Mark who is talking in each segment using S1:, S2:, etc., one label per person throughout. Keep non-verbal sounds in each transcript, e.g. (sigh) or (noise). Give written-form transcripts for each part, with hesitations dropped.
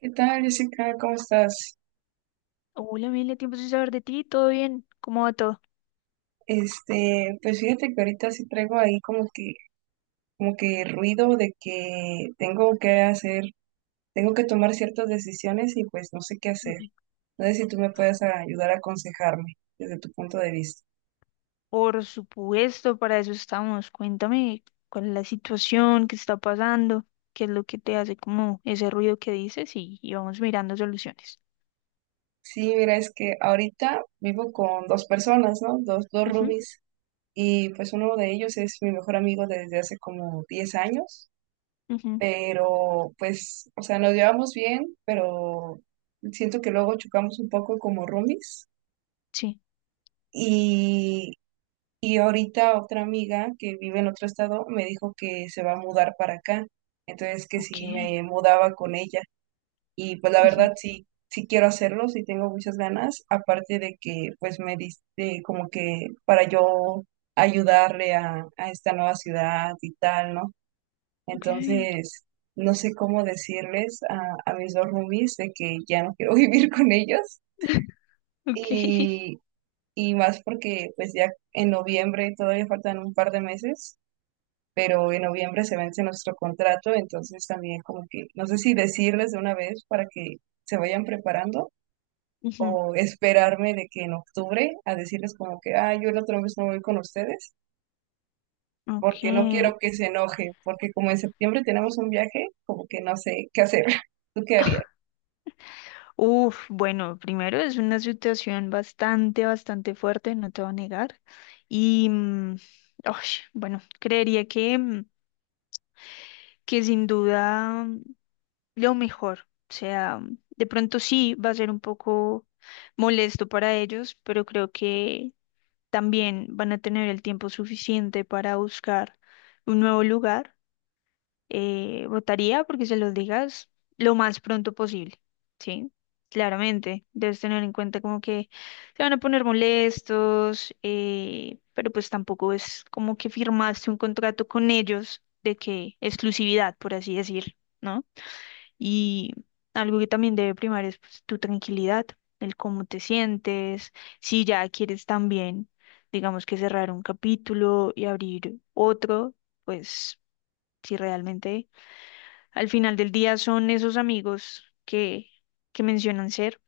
S1: ¿Qué tal, Jessica? ¿Cómo estás?
S2: Hola, Emilia, tiempo sin saber de ti, ¿todo bien? ¿Cómo va todo?
S1: Pues fíjate que ahorita sí traigo ahí como que ruido de que tengo que hacer, tengo que tomar ciertas decisiones y pues no sé qué hacer.
S2: Ujú.
S1: No sé si tú me puedes ayudar a aconsejarme desde tu punto de vista.
S2: Por supuesto, para eso estamos. Cuéntame cuál es la situación, qué está pasando, qué es lo que te hace como ese ruido que dices y vamos mirando soluciones.
S1: Sí, mira, es que ahorita vivo con dos personas, ¿no? Dos
S2: Ujú,
S1: roomies. Y pues uno de ellos es mi mejor amigo desde hace como 10 años.
S2: ujú,
S1: Pero pues, o sea, nos llevamos bien, pero siento que luego chocamos un poco como roomies.
S2: sí,
S1: Y, y ahorita otra amiga que vive en otro estado me dijo que se va a mudar para acá, entonces que
S2: ok,
S1: si me mudaba con ella. Y pues la
S2: ujú,
S1: verdad sí, sí quiero hacerlo, sí tengo muchas ganas, aparte de que pues me diste como que para yo ayudarle a esta nueva ciudad y tal, ¿no?
S2: ok,
S1: Entonces, no sé cómo decirles a mis dos roomies de que ya no quiero (laughs) vivir con ellos.
S2: (laughs) ok,
S1: Y, y más porque pues ya en noviembre todavía faltan un par de meses, pero en noviembre se vence nuestro contrato, entonces también como que no sé si decirles de una vez para que se vayan preparando
S2: ujú,
S1: o esperarme de que en octubre a decirles como que, ah, yo el otro mes no voy con ustedes porque no
S2: ok.
S1: quiero que se enoje, porque como en septiembre tenemos un viaje, como que no sé qué hacer. (laughs) ¿Tú qué harías?
S2: Uf, bueno, primero es una situación bastante fuerte, no te voy a negar. Y, ay, bueno, creería que... que sin duda lo mejor. O sea, de pronto sí va a ser un poco molesto para ellos, pero creo que también van a tener el tiempo suficiente para buscar un nuevo lugar. Votaría porque se los digas lo más pronto posible, ¿sí? Claramente, debes tener en cuenta como que se van a poner molestos, pero pues tampoco es como que firmaste un contrato con ellos de que exclusividad, por así decir, ¿no? Y algo que también debe primar es pues, tu tranquilidad, el cómo te sientes, si ya quieres también, digamos que cerrar un capítulo y abrir otro, pues si realmente al final del día son esos amigos que mencionan ser.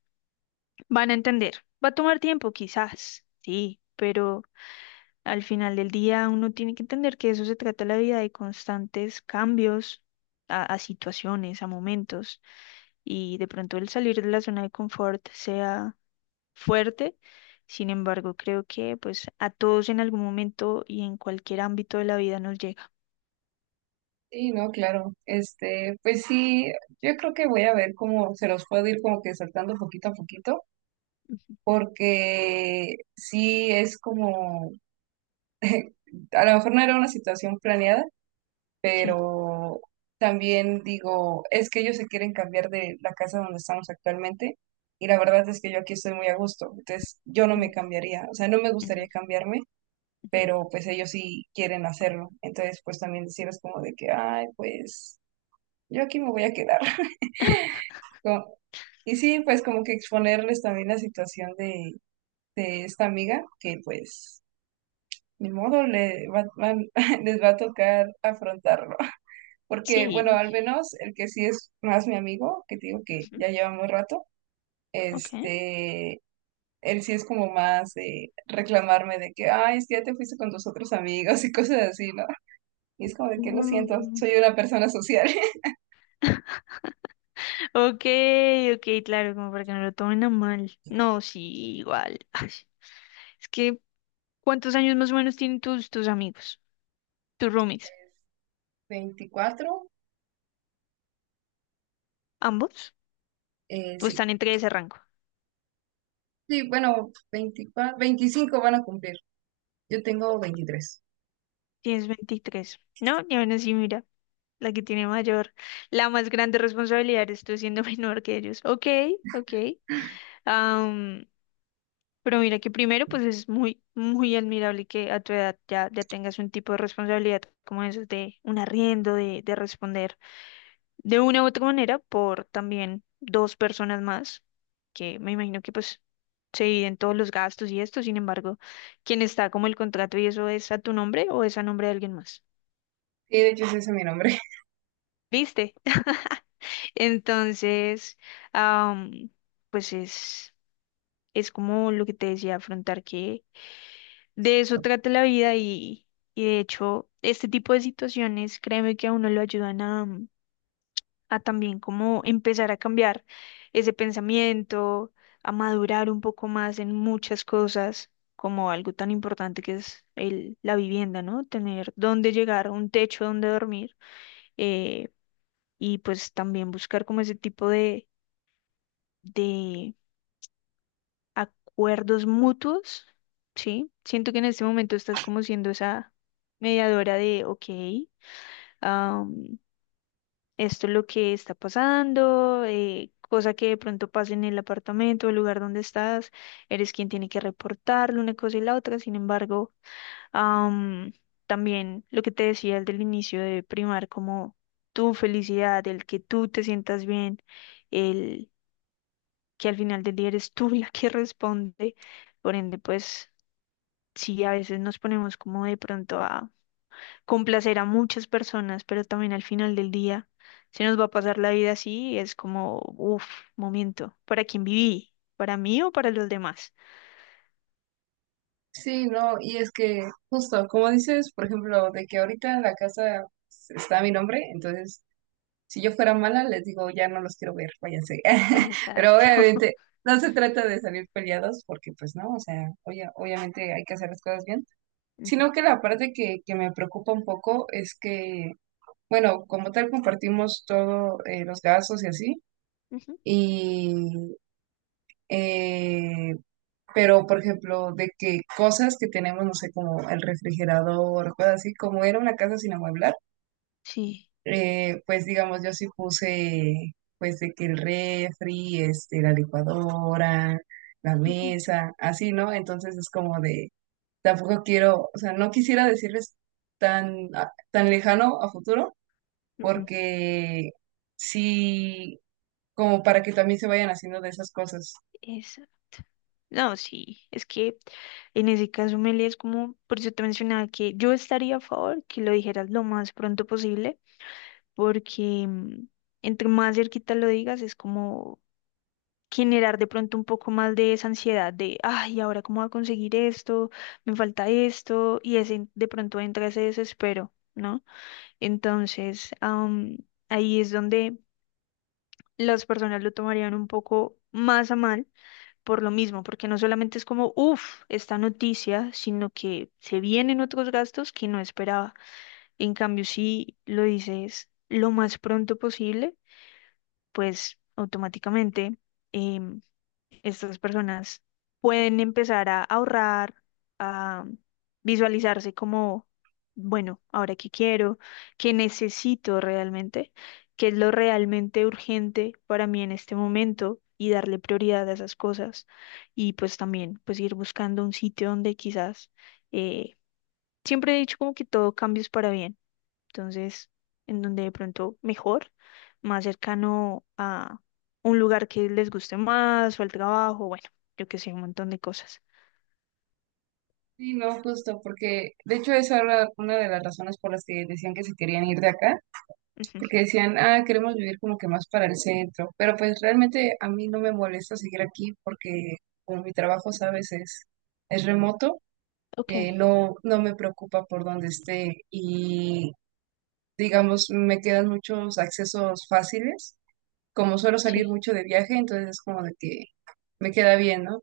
S2: Van a entender. Va a tomar tiempo, quizás, sí, pero al final del día uno tiene que entender que eso se trata la vida de constantes cambios a situaciones, a momentos, y de pronto el salir de la zona de confort sea fuerte. Sin embargo, creo que pues a todos en algún momento y en cualquier ámbito de la vida nos llega.
S1: Sí, no, claro. Pues sí, yo creo que voy a ver cómo se los puedo ir como que saltando poquito a poquito,
S2: Ujú,
S1: porque sí es como, (laughs) a lo mejor no era una situación planeada,
S2: sí.
S1: pero también digo, es que ellos se quieren cambiar de la casa donde estamos actualmente y la verdad es que yo aquí estoy muy a gusto, entonces yo no me
S2: Ujú,
S1: cambiaría, o sea, no me gustaría
S2: ujú,
S1: cambiarme,
S2: ujú.
S1: pero pues ellos sí quieren hacerlo. Entonces, pues también decirles como de que, ay, pues yo aquí me voy a quedar. (laughs)
S2: (laughs)
S1: Como... Y sí, pues como que exponerles también la situación de esta amiga, que pues ni modo le va- van- (laughs) les va a tocar afrontarlo. (laughs) Porque, bueno,
S2: Sí.
S1: al menos el que sí es más mi amigo, que te digo que
S2: Ujú,
S1: ya llevamos rato,
S2: ok.
S1: este... Él sí es como más de reclamarme de que, ay, es que ya te fuiste con tus otros amigos (laughs) y cosas así, ¿no? Y es como de que lo siento,
S2: Mm.
S1: soy una persona social.
S2: (laughs) Ok, ok, claro, como para que no lo tomen a mal.
S1: (laughs)
S2: No, sí, igual. (laughs) Ay, es que, ¿cuántos años más o menos tienen tus, tus amigos, tus roomies?
S1: 24.
S2: ¿Ambos?
S1: Eh,
S2: ¿O
S1: sí.
S2: están entre ese rango?
S1: Sí, bueno, 24, 25 van a cumplir. Yo tengo 23.
S2: Tienes 23, ¿no? Y aún así, mira, la que tiene mayor, la más grande responsabilidad es tú siendo (laughs) menor que ellos. Ok, ok. Pero mira que primero, pues es muy admirable que a tu edad ya tengas un tipo de responsabilidad como eso de un arriendo, de responder de una u otra manera por también dos personas más, que me imagino que pues se dividen todos los gastos y esto, sin embargo, quien está como el contrato y eso es a tu nombre o es a nombre de alguien más.
S1: Sí, de hecho, ese es mi nombre. (laughs)
S2: ¿Viste? (laughs) Entonces, am, pues es como lo que te decía, afrontar que de eso trata la vida y de hecho este tipo de situaciones, créeme que a uno lo ayudan a, a también como empezar a cambiar ese pensamiento, a madurar un poco más en muchas cosas, como algo tan importante que es el, la vivienda, ¿no? Tener dónde llegar, un techo donde dormir. eh, y pues también buscar como ese tipo de acuerdos mutuos, ¿sí? Siento que en este momento estás como siendo esa mediadora de, ok, am, esto es lo que está pasando, cosa que de pronto pase en el apartamento, el lugar donde estás, eres quien tiene que reportarle una cosa y la otra, sin embargo, am, también lo que te decía desde el inicio de primar como tu felicidad, el que tú te sientas bien, el que al final del día eres tú (laughs) la que responde, por ende, pues sí, a veces nos ponemos como de pronto a complacer a muchas personas, pero también al final del día se nos va a pasar la vida así, y es como, uff, momento, ¿para quién viví? ¿Para mí o para los demás?
S1: Sí, no, y es que justo, como dices, por ejemplo, de que ahorita en la casa está mi nombre, entonces, si yo fuera mala, les digo, ya no los quiero ver, váyanse. (laughs) Pero
S2: Exacto. (laughs)
S1: obviamente, no se trata de salir peleados, porque pues no, o sea, obvia- obviamente hay que hacer las cosas bien.
S2: Ujú,
S1: Sino que la parte que me preocupa un poco es que, bueno, como tal compartimos todo, los gastos y así,
S2: ujú,
S1: y, eh, pero por ejemplo, de que cosas que tenemos, no sé, como el refrigerador, cosas así, como era una casa sin amueblar,
S2: sí.
S1: pues digamos, yo sí puse, pues de que el refri, este, la licuadora, la
S2: Ujú,
S1: mesa, así, ¿no? Entonces es como de tampoco quiero, o sea, no quisiera decirles tan, a- tan lejano a futuro,
S2: ujú,
S1: porque sí, como para que también se vayan haciendo de esas cosas.
S2: exacto. No, sí, es que en ese caso, Meli, es como, por eso te mencionaba que yo estaría a favor que lo dijeras lo más pronto posible, porque entre más cerquita lo digas, es como generar de pronto un poco más de esa ansiedad de, ay, ¿ahora cómo voy a conseguir esto? Me falta esto, y ese, de pronto entra ese desespero, ¿no? Entonces, ahí es donde las personas lo tomarían un poco más a mal por lo mismo, porque no solamente es como, uff, esta noticia, sino que se vienen otros gastos que no esperaba. En cambio, si lo dices lo más pronto posible, pues automáticamente... em, estas personas pueden empezar a ahorrar, a visualizarse como, bueno, ahora qué quiero, qué necesito realmente, qué es lo realmente urgente para mí en este momento y darle prioridad a esas cosas y pues también pues ir buscando un sitio donde quizás eh, siempre he dicho como que todo cambio es para bien entonces, en donde de pronto mejor, más cercano a un lugar que les guste más o al trabajo, bueno, yo que sé, un montón de cosas.
S1: Sí, no, justo, porque de hecho eso era una de las razones por las que decían que se querían ir de acá,
S2: Ujú.
S1: porque decían, ah, queremos vivir como que más para el centro, pero pues realmente a mí no me molesta seguir aquí porque como mi trabajo, sabes, es remoto,
S2: Ok,
S1: no, no me preocupa por dónde esté y digamos, me quedan muchos accesos fáciles. Como suelo salir
S2: sí.
S1: mucho de viaje, entonces es como de que me queda bien, ¿no?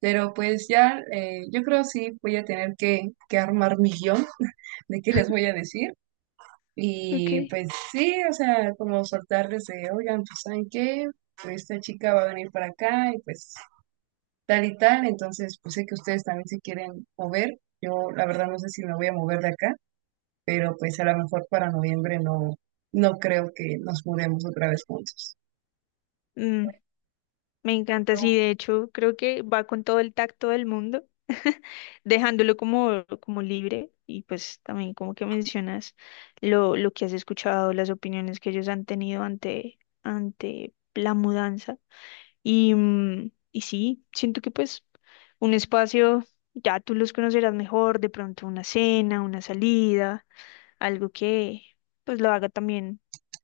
S1: Pero pues ya, yo creo sí voy a tener que armar mi guión (laughs) de qué les voy a decir.
S2: Ok.
S1: Y pues sí, o sea, como soltarles de, oigan, pues ¿saben qué? Pues, esta chica va a venir para acá y pues tal y tal. Entonces, pues sé que ustedes también se quieren mover. Yo la verdad no sé si me voy a mover de acá, pero pues a lo mejor para noviembre no, no creo que nos mudemos otra vez juntos.
S2: Mm, me encanta, sí, de hecho, creo que va con todo el tacto del mundo, (laughs) dejándolo como, como libre y pues también como que mencionas lo que has escuchado, las opiniones que ellos han tenido ante, ante la mudanza. Y, y sí, siento que pues un espacio, ya tú los conocerás mejor, de pronto una cena, una salida, algo que pues lo haga también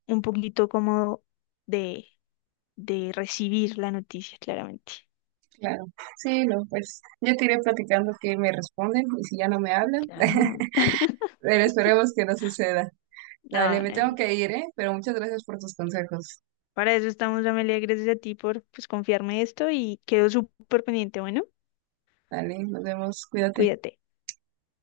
S2: un poquito como de, de recibir la noticia, claramente.
S1: Claro, sí, no, pues yo te iré platicando que me responden y si ya no me hablan,
S2: Claro.
S1: (laughs) pero esperemos que no suceda. Dale,
S2: No,
S1: me
S2: no, no.
S1: tengo que ir, ¿eh? Pero muchas gracias por tus consejos.
S2: Para eso estamos, Amelia, gracias a ti por pues confiarme esto y quedo súper pendiente. Bueno,
S1: Dale, nos vemos, cuídate.
S2: cuídate.